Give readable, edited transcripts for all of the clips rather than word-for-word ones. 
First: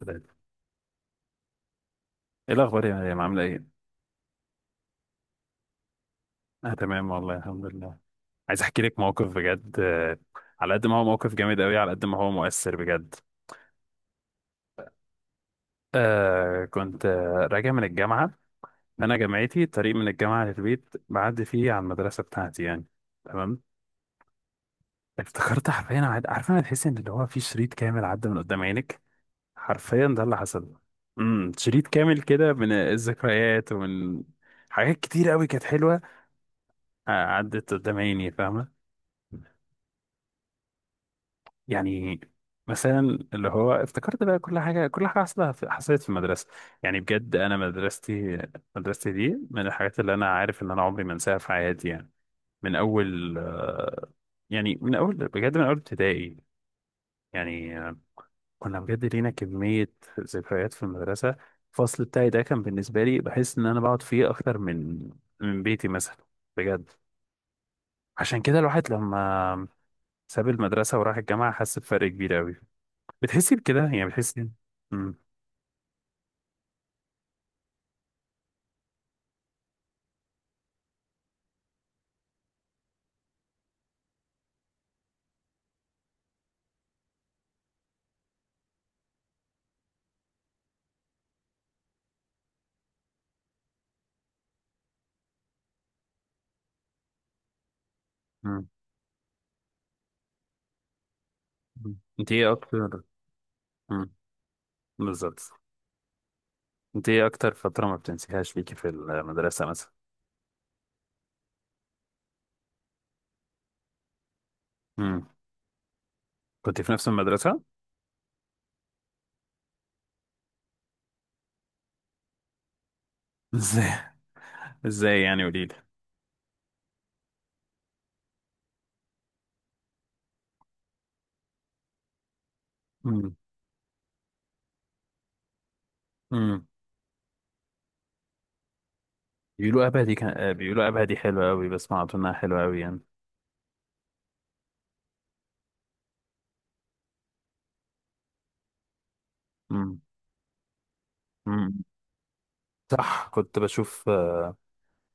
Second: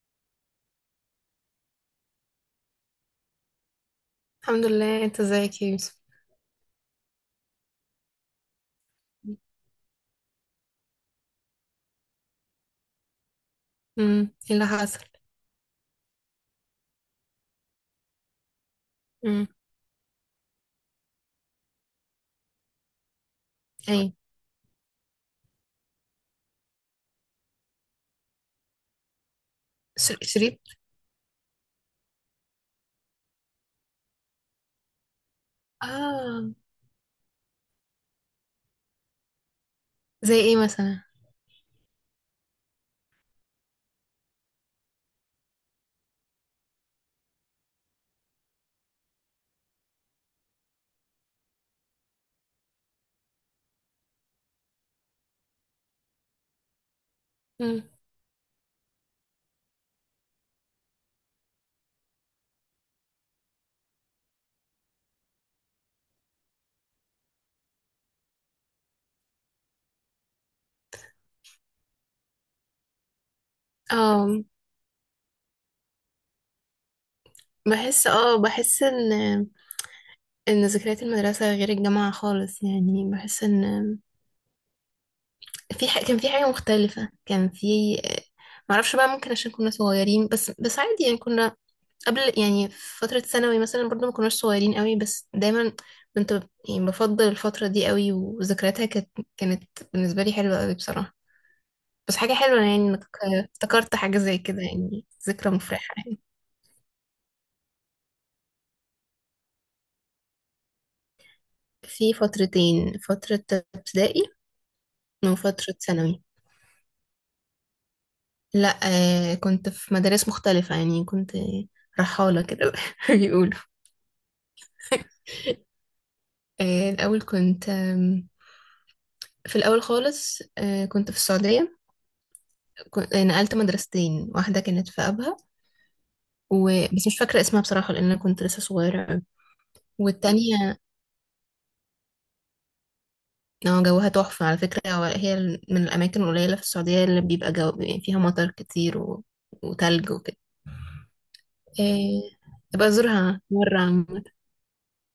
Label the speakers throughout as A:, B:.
A: ثلاثة. ايه الأخبار يا مريم، عاملة ايه؟
B: الحمد لله، انت ازيك يا يوسف؟
A: أنا تمام والله الحمد لله. عايز أحكي لك موقف بجد، على قد ما هو موقف جامد أوي، على قد ما هو مؤثر بجد.
B: ايه اللي حصل؟
A: كنت راجع من الجامعة. أنا
B: امم.
A: جامعتي، الطريق من الجامعة للبيت بعدي فيه على المدرسة بتاعتي يعني. تمام.
B: ايه؟
A: افتكرت حرفيا، عارفة، أنا تحس إن اللي هو في شريط كامل عدى من قدام عينك. حرفيا ده اللي
B: شريط؟
A: حصل. شريط كامل كده من الذكريات، ومن حاجات كتير أوي كانت حلوة.
B: اه.
A: عدت قدام عيني، فاهمة.
B: زي ايه مثلا؟
A: يعني مثلا، اللي هو افتكرت بقى كل حاجه حصلت في المدرسه. يعني بجد، انا مدرستي دي من الحاجات اللي انا عارف ان انا عمري ما انساها في حياتي يعني. من اول يعني من اول بجد، من اول ابتدائي يعني
B: امم.
A: آه، كنا بجد لينا كميه ذكريات في المدرسه. الفصل بتاعي ده كان بالنسبه لي بحس ان انا بقعد فيه اكتر من بيتي مثلا، بجد. عشان كده الواحد لما ساب المدرسه وراح الجامعه حس بفرق كبير قوي. بتحسي بكده يعني،
B: اه،
A: بتحسي. مم.
B: بحس. اه بحس ان ذكريات المدرسة غير الجامعة خالص، يعني بحس ان في ح... كان في حاجة مختلفة، كان في... معرفش بقى، ممكن عشان كنا صغيرين، بس عادي يعني. كنا قبل يعني في فترة ثانوي مثلا، برضو ما كناش صغيرين قوي، بس دايما كنت يعني بفضل الفترة دي قوي،
A: مم.
B: وذكرياتها كانت بالنسبة لي حلوة قوي بصراحة.
A: مم.
B: بس
A: انت
B: حاجة
A: ايه
B: حلوة يعني
A: اكتر.
B: انك افتكرت
A: مم.
B: حاجة زي كده، يعني
A: بالظبط.
B: ذكرى مفرحة يعني.
A: انت ايه اكتر فترة ما بتنسيهاش فيكي في المدرسة مثلا؟
B: في فترتين: فترة ابتدائي
A: مم.
B: وفترة ثانوي.
A: كنت في نفس المدرسة.
B: لا، كنت في مدارس مختلفة، يعني كنت رحالة كده بيقولوا.
A: ازاي؟ ازاي يعني، قوليلي.
B: الأول كنت في الأول خالص كنت في السعودية. كنت
A: مم.
B: نقلت مدرستين، واحدة كانت في أبها و...
A: مم.
B: بس مش فاكرة اسمها بصراحة، لأن أنا كنت لسه صغيرة أوي. والتانية
A: بيقولوا ابها دي حلوة قوي، بسمع انها حلوة قوي يعني.
B: اه، جوها تحفة على فكرة. هي من الأماكن القليلة في السعودية اللي بيبقى جو يعني فيها مطر كتير و...
A: مم.
B: وتلج وكده.
A: مم.
B: إيه... أبقى
A: صح،
B: أزورها
A: كنت
B: مرة
A: بشوف
B: عامة.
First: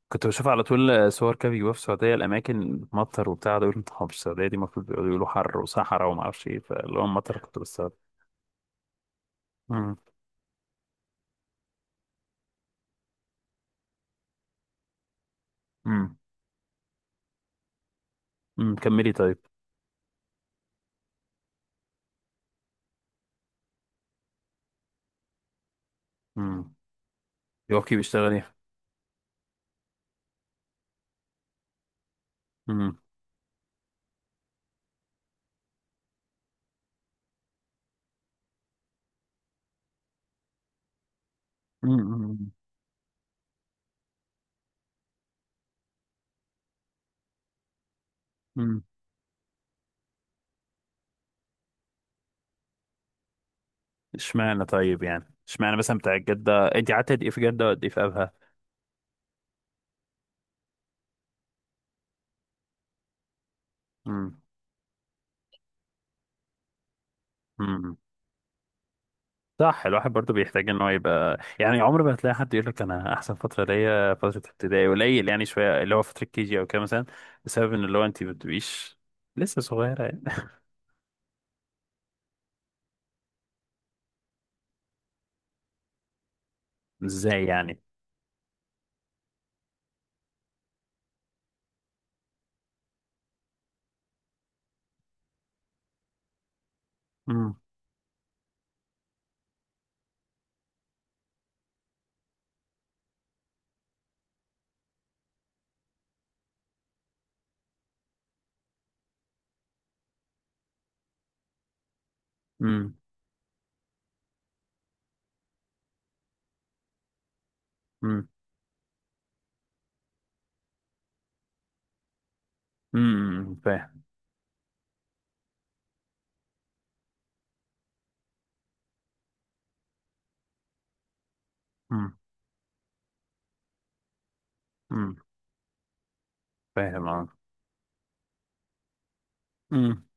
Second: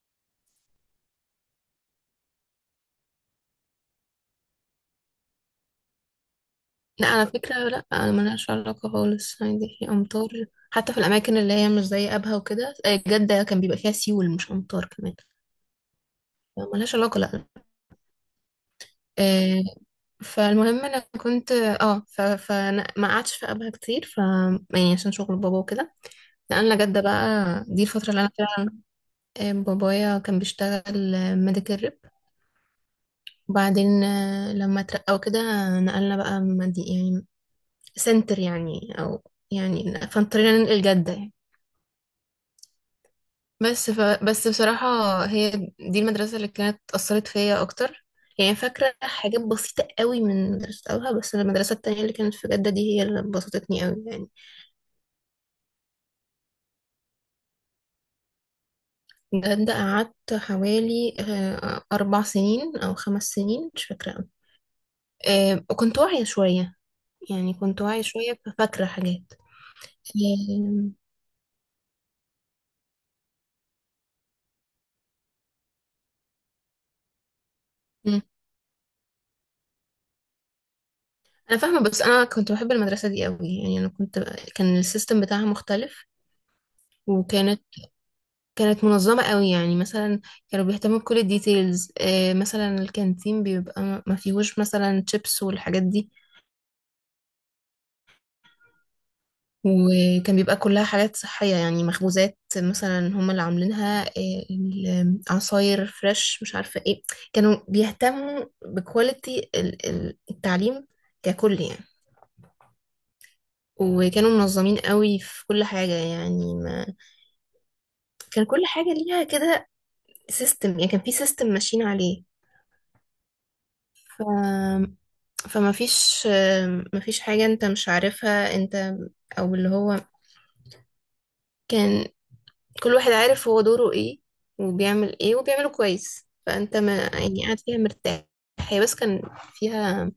A: كنت بشوف على طول، صور كده بيجيبوها في السعودية، الأماكن بتمطر وبتاع ده. يقولوا "طب في السعودية دي المفروض بيقولوا حر وصحراء وما أعرفش إيه"، فاللي هو
B: لا، على
A: مطر
B: فكرة
A: كنت
B: لا،
A: بستغرب.
B: أنا ملهاش علاقة خالص، عادي في
A: مم.
B: أمطار حتى في الأماكن اللي هي مش زي أبها وكده. جدة كان بيبقى فيها سيول مش أمطار كمان،
A: مم.
B: ملهاش علاقة لا.
A: كملي طيب.
B: إيه... فالمهم أنا كنت اه ف... فأنا ما قعدتش في أبها كتير ف يعني عشان شغل بابا وكده،
A: امم.
B: نقلنا جدة بقى. دي
A: يوكي
B: الفترة اللي أنا
A: بيشتغل ايه.
B: فيها. بابايا كان بيشتغل ميديكال ريب.
A: امم.
B: وبعدين لما اترقى وكده نقلنا بقى مدي يعني سنتر يعني، او يعني فاضطرينا ننقل جدة يعني.
A: امم.
B: بس بصراحة، هي دي المدرسة اللي كانت أثرت فيا أكتر، يعني
A: امم.
B: فاكرة حاجات بسيطة قوي من مدرسة أولها، بس المدرسة التانية اللي كانت في جدة دي هي اللي بسطتني قوي يعني.
A: اشمعنى طيب؟ يعني اشمعنى مثلا بتاع جدة؟ انت قعدت قد ايه في جدة وقد ايه في ابها؟
B: جدة قعدت حوالي 4 سنين أو 5 سنين، مش فاكرة قوي.
A: امم.
B: وكنت واعية شوية، يعني كنت
A: امم.
B: واعية شوية، ففاكرة حاجات.
A: صح، الواحد برضو بيحتاج ان هو
B: أم.
A: يبقى يعني. عمر ما هتلاقي حد يقول لك انا احسن فتره ليا فتره ابتدائي، قليل يعني، شويه اللي هو فتره كي جي او كده مثلا. بسبب ان اللي هو
B: مم.
A: انت ما بتبقيش لسه صغيره يعني.
B: أنا فاهمة، بس أنا كنت بحب المدرسة دي قوي، يعني أنا كنت. كان السيستم بتاعها مختلف،
A: ازاي
B: وكانت
A: يعني.
B: كانت منظمة قوي، يعني مثلا كانوا بيهتموا بكل الديتيلز. مثلا الكانتين بيبقى ما فيهوش مثلا شيبس والحاجات دي،
A: امم.
B: وكان بيبقى كلها حاجات صحية، يعني مخبوزات مثلا هما اللي عاملينها. العصاير فريش، مش عارفة ايه. كانوا بيهتموا بكواليتي التعليم ككل يعني،
A: امم.
B: وكانوا منظمين قوي في كل حاجة يعني. ما
A: امم.
B: كان كل حاجة ليها كده سيستم، يعني كان في سيستم ماشيين عليه.
A: امم. فاهم.
B: ف... فما فيش حاجة انت مش عارفها انت. او اللي هو كان
A: امم.
B: كل واحد عارف هو دوره ايه
A: امم.
B: وبيعمل ايه وبيعمله كويس، فانت ما
A: فاهم اه.
B: يعني قاعد فيها مرتاح. هي بس كان
A: امم.
B: فيها،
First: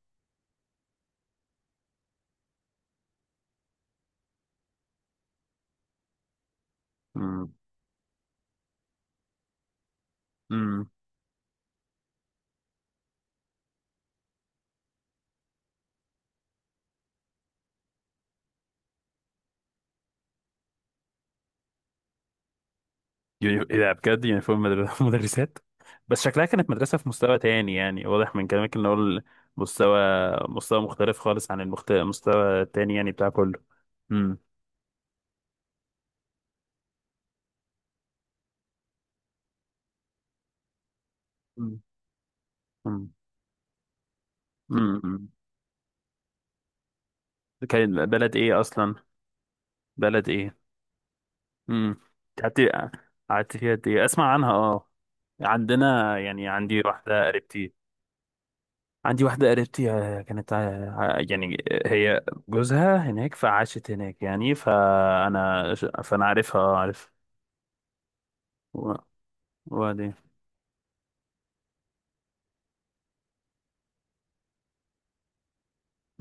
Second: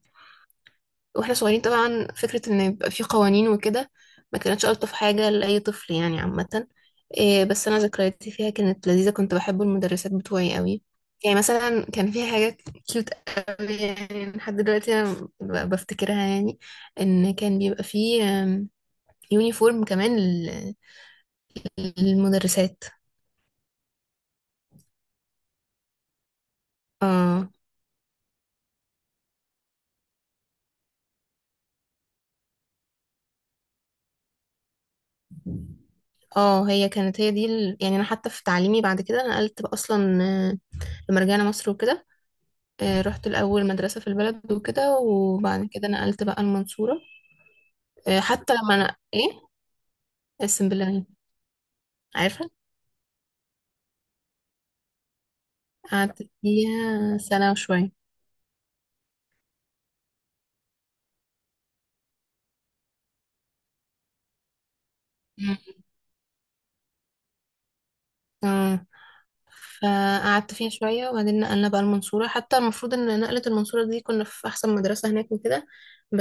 B: واحنا صغيرين طبعا فكرة ان يبقى في قوانين وكده ما كانتش الطف حاجة لأي طفل يعني عامة. إيه، بس انا ذكرياتي فيها كانت لذيذة، كنت بحب المدرسات بتوعي قوي،
A: امم.
B: يعني مثلا كان في حاجة كيوت قوي يعني، لحد دلوقتي انا بفتكرها يعني. ان كان بيبقى في يونيفورم كمان للمدرسات.
A: ايه ده؟ بجد، يونيفورم مدرسات بس شكلها كانت مدرسة في مستوى
B: اه.
A: تاني يعني، واضح من كلامك ان هو مستوى مستوى مختلف خالص عن المستوى التاني يعني بتاع كله. امم.
B: اه، هي كانت هي دي ال... يعني انا حتى في تعليمي بعد كده نقلت بقى اصلا. لما رجعنا مصر
A: مم.
B: وكده
A: امم.
B: رحت الأول مدرسة في البلد وكده،
A: امم.
B: وبعد كده نقلت بقى المنصورة.
A: كان بلد
B: حتى
A: ايه
B: لما
A: اصلا؟
B: أنا إيه
A: بلد ايه؟
B: اسم بالله يعني،
A: امم.
B: عارفة.
A: قعدت قعدت فيها قد ايه؟ اسمع عنها اه. عندنا،
B: قعدت
A: يعني عندي
B: فيها
A: واحدة
B: سنة
A: قريبتي،
B: وشوية.
A: كانت، يعني هي جوزها هناك فعاشت هناك يعني،
B: مم.
A: فأنا فأنا عارفها، اه عارف.
B: آه.
A: و- وبعدين.
B: فقعدت فيها شوية، وبعدين نقلنا بقى المنصورة. حتى المفروض إن نقلة المنصورة دي كنا في أحسن مدرسة هناك وكده،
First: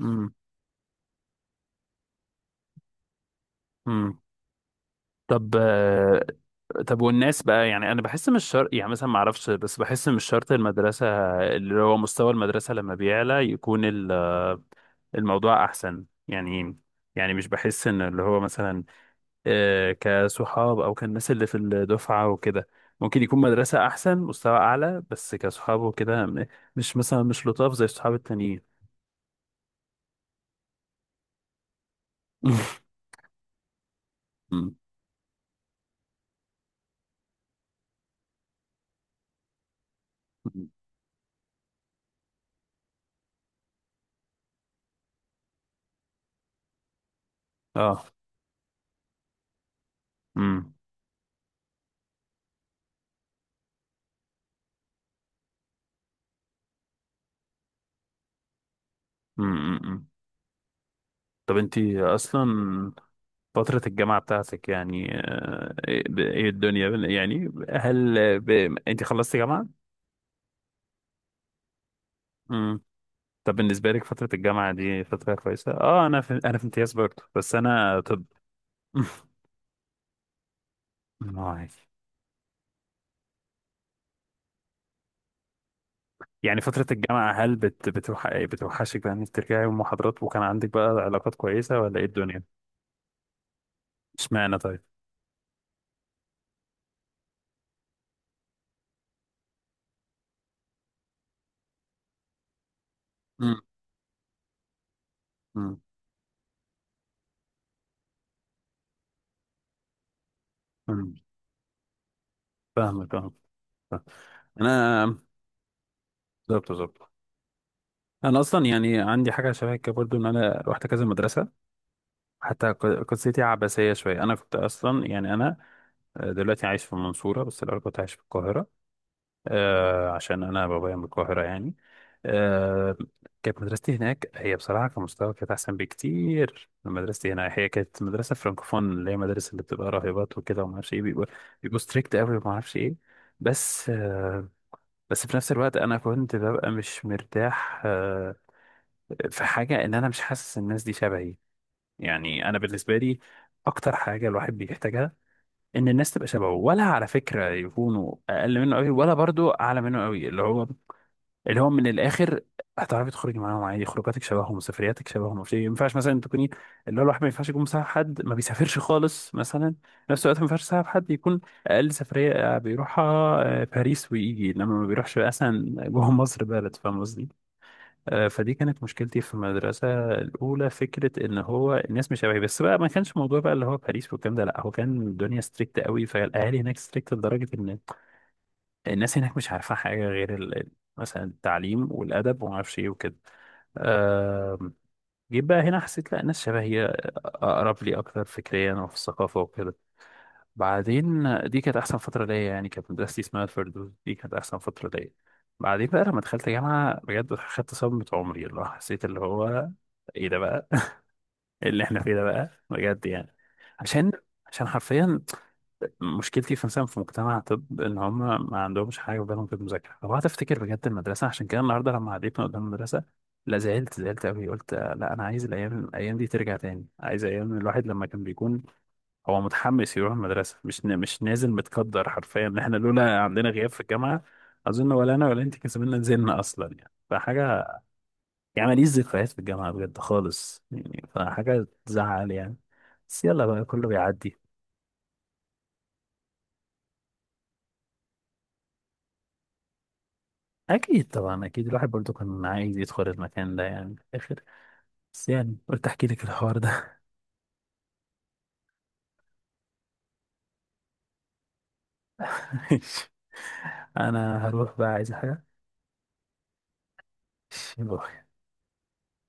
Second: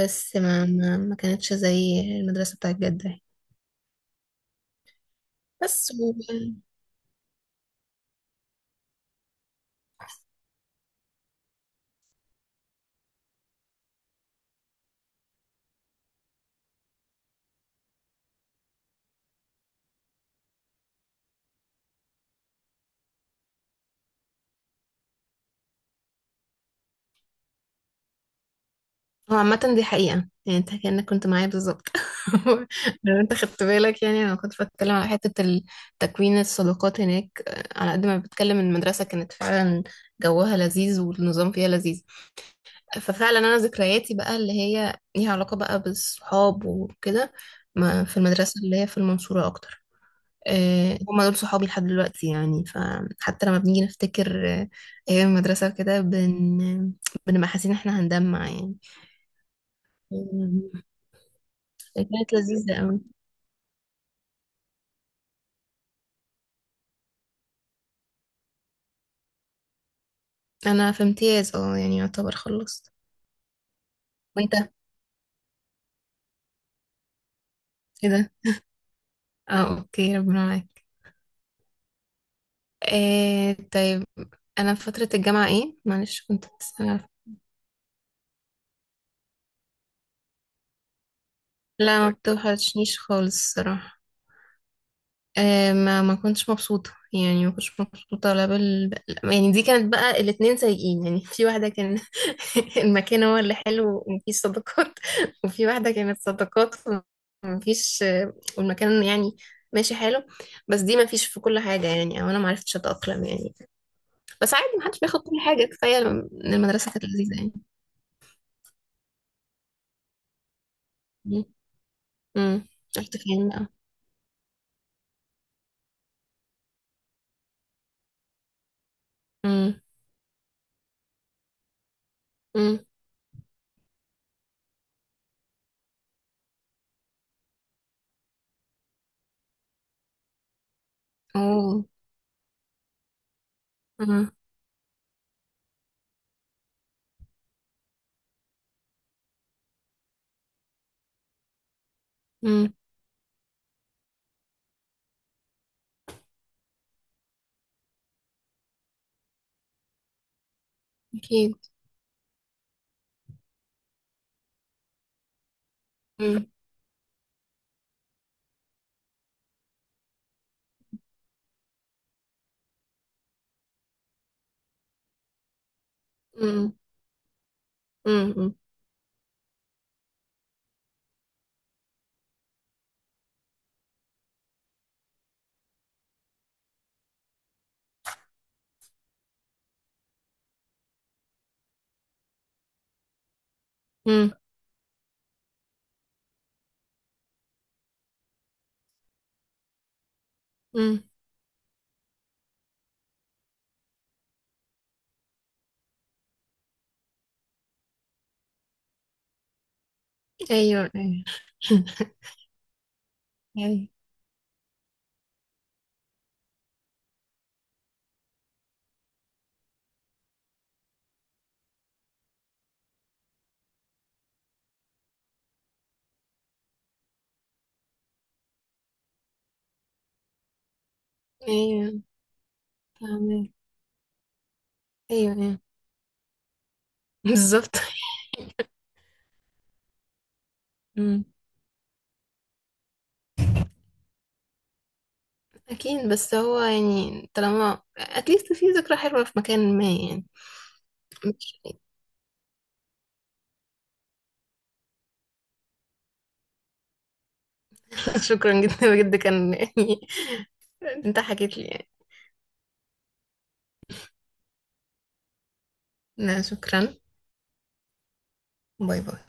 A: امم.
B: ما كانتش زي المدرسة بتاعت جدة يعني.
A: امم. طب
B: بس.
A: آه، طب والناس بقى يعني، أنا بحس مش شرط يعني مثلا، ما أعرفش، بس بحس مش شرط المدرسة، اللي هو مستوى المدرسة لما بيعلى يكون الموضوع أحسن يعني. يعني مش بحس إن اللي هو مثلا، كصحاب او كالناس اللي في الدفعه وكده، ممكن يكون مدرسه احسن، مستوى اعلى، بس كصحاب وكده، مش مثلا، مش لطاف زي الصحاب التانيين.
B: هو عامة دي حقيقة يعني، انت كأنك كنت معايا بالظبط لو انت خدت بالك يعني، انا كنت
A: مم.
B: بتكلم على حتة تكوين الصداقات هناك. على قد ما بتكلم ان المدرسة كانت فعلا جوها لذيذ والنظام فيها لذيذ، ففعلا انا ذكرياتي بقى اللي هي ليها علاقة بقى بالصحاب وكده، ما
A: اه.
B: في المدرسة اللي هي في المنصورة اكتر.
A: مم.
B: هما دول صحابي لحد دلوقتي يعني، فحتى لما بنيجي نفتكر ايام المدرسة وكده بنبقى حاسين ان احنا هنجمع
A: مم. مم. مم.
B: يعني.
A: طب انتي
B: كانت لذيذة
A: اصلا
B: أوي.
A: فترة الجامعة بتاعتك يعني، ايه، الدنيا يعني هل انتي خلصتي جامعة؟
B: أنا في امتياز اه، يعني يعتبر
A: مم.
B: خلصت.
A: طب بالنسبة لك فترة
B: وانت؟
A: الجامعة دي فترة كويسة؟ اه، انا في امتياز برضه، بس انا
B: ايه
A: طب.
B: ده؟ اه، اوكي ربنا معاك.
A: عادي.
B: إيه، طيب. أنا في فترة الجامعة ايه؟ معلش كنت
A: يعني فترة
B: بتسأل على-
A: الجامعة، هل بتوحشك بقى انك ترجعي المحاضرات، وكان عندك بقى علاقات كويسة ولا
B: لا،
A: ايه
B: ما
A: الدنيا؟
B: بتوحشنيش خالص الصراحة.
A: اشمعنى طيب؟
B: ما كنتش مبسوطة يعني، ما كنتش مبسوطة لا بال. يعني دي كانت بقى الاتنين سيئين يعني، في واحدة كان المكان هو اللي
A: مم.
B: حلو ومفيش صداقات، وفي
A: مم.
B: واحدة كانت صداقات ومفيش. والمكان يعني ماشي حلو، بس دي
A: مم.
B: مفيش في كل حاجة يعني، أو أنا معرفتش
A: فاهمك
B: أتأقلم
A: اه.
B: يعني.
A: فاهم.
B: بس عادي، محدش بياخد
A: انا،
B: كل حاجة، كفاية إن
A: بالظبط
B: المدرسة كانت
A: بالظبط،
B: لذيذة يعني.
A: انا اصلا يعني عندي حاجه شبه كده برضو، ان انا رحت كذا
B: م-
A: مدرسه.
B: م.
A: حتى
B: رحت
A: قصتي
B: فين بقى؟
A: عباسيه شويه. انا كنت اصلا يعني، انا دلوقتي عايش في المنصوره، بس الاول كنت عايش في القاهره
B: م-
A: آه عشان انا بابايا من القاهره، يعني
B: م.
A: آه كانت مدرستي هناك، هي بصراحه كمستوى كانت احسن بكتير من مدرستي هنا. هي كانت مدرسه فرانكوفون، اللي هي مدارس اللي بتبقى راهبات وكده وما اعرفش ايه، بيبقوا
B: أوه.
A: ستريكت قوي وما اعرفش ايه. بس
B: م-
A: آه بس في نفس الوقت انا كنت ببقى مش مرتاح. في حاجه ان انا مش حاسس الناس دي شبهي. يعني انا
B: م.
A: بالنسبه لي اكتر حاجه الواحد بيحتاجها، ان الناس تبقى شبهه، ولا على فكره يكونوا اقل منه قوي ولا برضو اعلى منه قوي. اللي هو،
B: أكيد.
A: من الاخر، هتعرفي تخرجي معاهم عادي، خروجاتك شبههم، سفرياتك شبههم. مش، ما ينفعش مثلا
B: م-
A: تكوني، اللي هو الواحد ما ينفعش يكون مصاحب حد ما بيسافرش خالص مثلا. في نفس الوقت ما ينفعش يصاحب حد يكون اقل سفريه بيروحها، باريس ويجي، انما ما بيروحش مثلا جوه مصر
B: م-
A: بلد، فاهم قصدي.
B: م-
A: فدي كانت مشكلتي في المدرسه الاولى، فكره ان هو الناس مش شبهي. بس بقى، ما كانش موضوع بقى اللي هو باريس والكلام ده. لا، هو كان الدنيا ستريكت قوي، فالاهالي هناك ستريكت لدرجه ان الناس هناك مش عارفة حاجة غير مثلا التعليم والأدب وما اعرفش إيه وكده
B: م.
A: آم، جيت بقى هنا، حسيت لا، الناس شبهي، أقرب لي أكتر فكريا وفي الثقافة وكده.
B: مم.
A: بعدين دي كانت أحسن فترة ليا يعني، كانت مدرستي اسمها الفردوس، دي كانت أحسن فترة ليا. بعدين بقى لما دخلت جامعة بجد، خدت صدمة عمري، اللي هو حسيت اللي هو، إيه ده بقى؟
B: ايوه، ايوه
A: إيه اللي إحنا فيه ده بقى، بجد يعني؟
B: ايوه،
A: عشان عشان حرفيا مشكلتي في مثلا في مجتمع طب، ان هم ما عندهمش حاجه في بالهم في المذاكره. لو قعدت افتكر بجد المدرسه، عشان كده النهارده لما عديتنا قدام المدرسه، لا زعلت، زعلت قوي. قلت لا، انا عايز الايام دي ترجع تاني. عايز ايام الواحد لما كان بيكون هو متحمس يروح المدرسه، مش نازل.
B: ايوه،
A: متقدر حرفيا ان احنا لولا عندنا
B: فاهمة.
A: غياب في الجامعه، اظن ولا انا
B: ايوه،
A: ولا انت
B: ايوه،
A: كان زماننا نزلنا اصلا يعني، فحاجه.
B: بالظبط.
A: يعني ماليش ذكريات في الجامعه بجد خالص يعني،
B: مم.
A: فحاجه تزعل يعني. بس يلا بقى، كله بيعدي.
B: اكيد بس هو يعني طالما اتليست في ذكرى حلوة في مكان ما يعني.
A: اكيد طبعا،
B: مش-
A: اكيد الواحد برضو كان عايز يدخل المكان ده يعني في الاخر. بس يعني، قلت احكي لك الحوار ده.
B: شكرا جدا بجد، كان يعني انت حكيت لي يعني.
A: انا هروح بقى، عايز حاجه.
B: لا، شكرا. باي باي.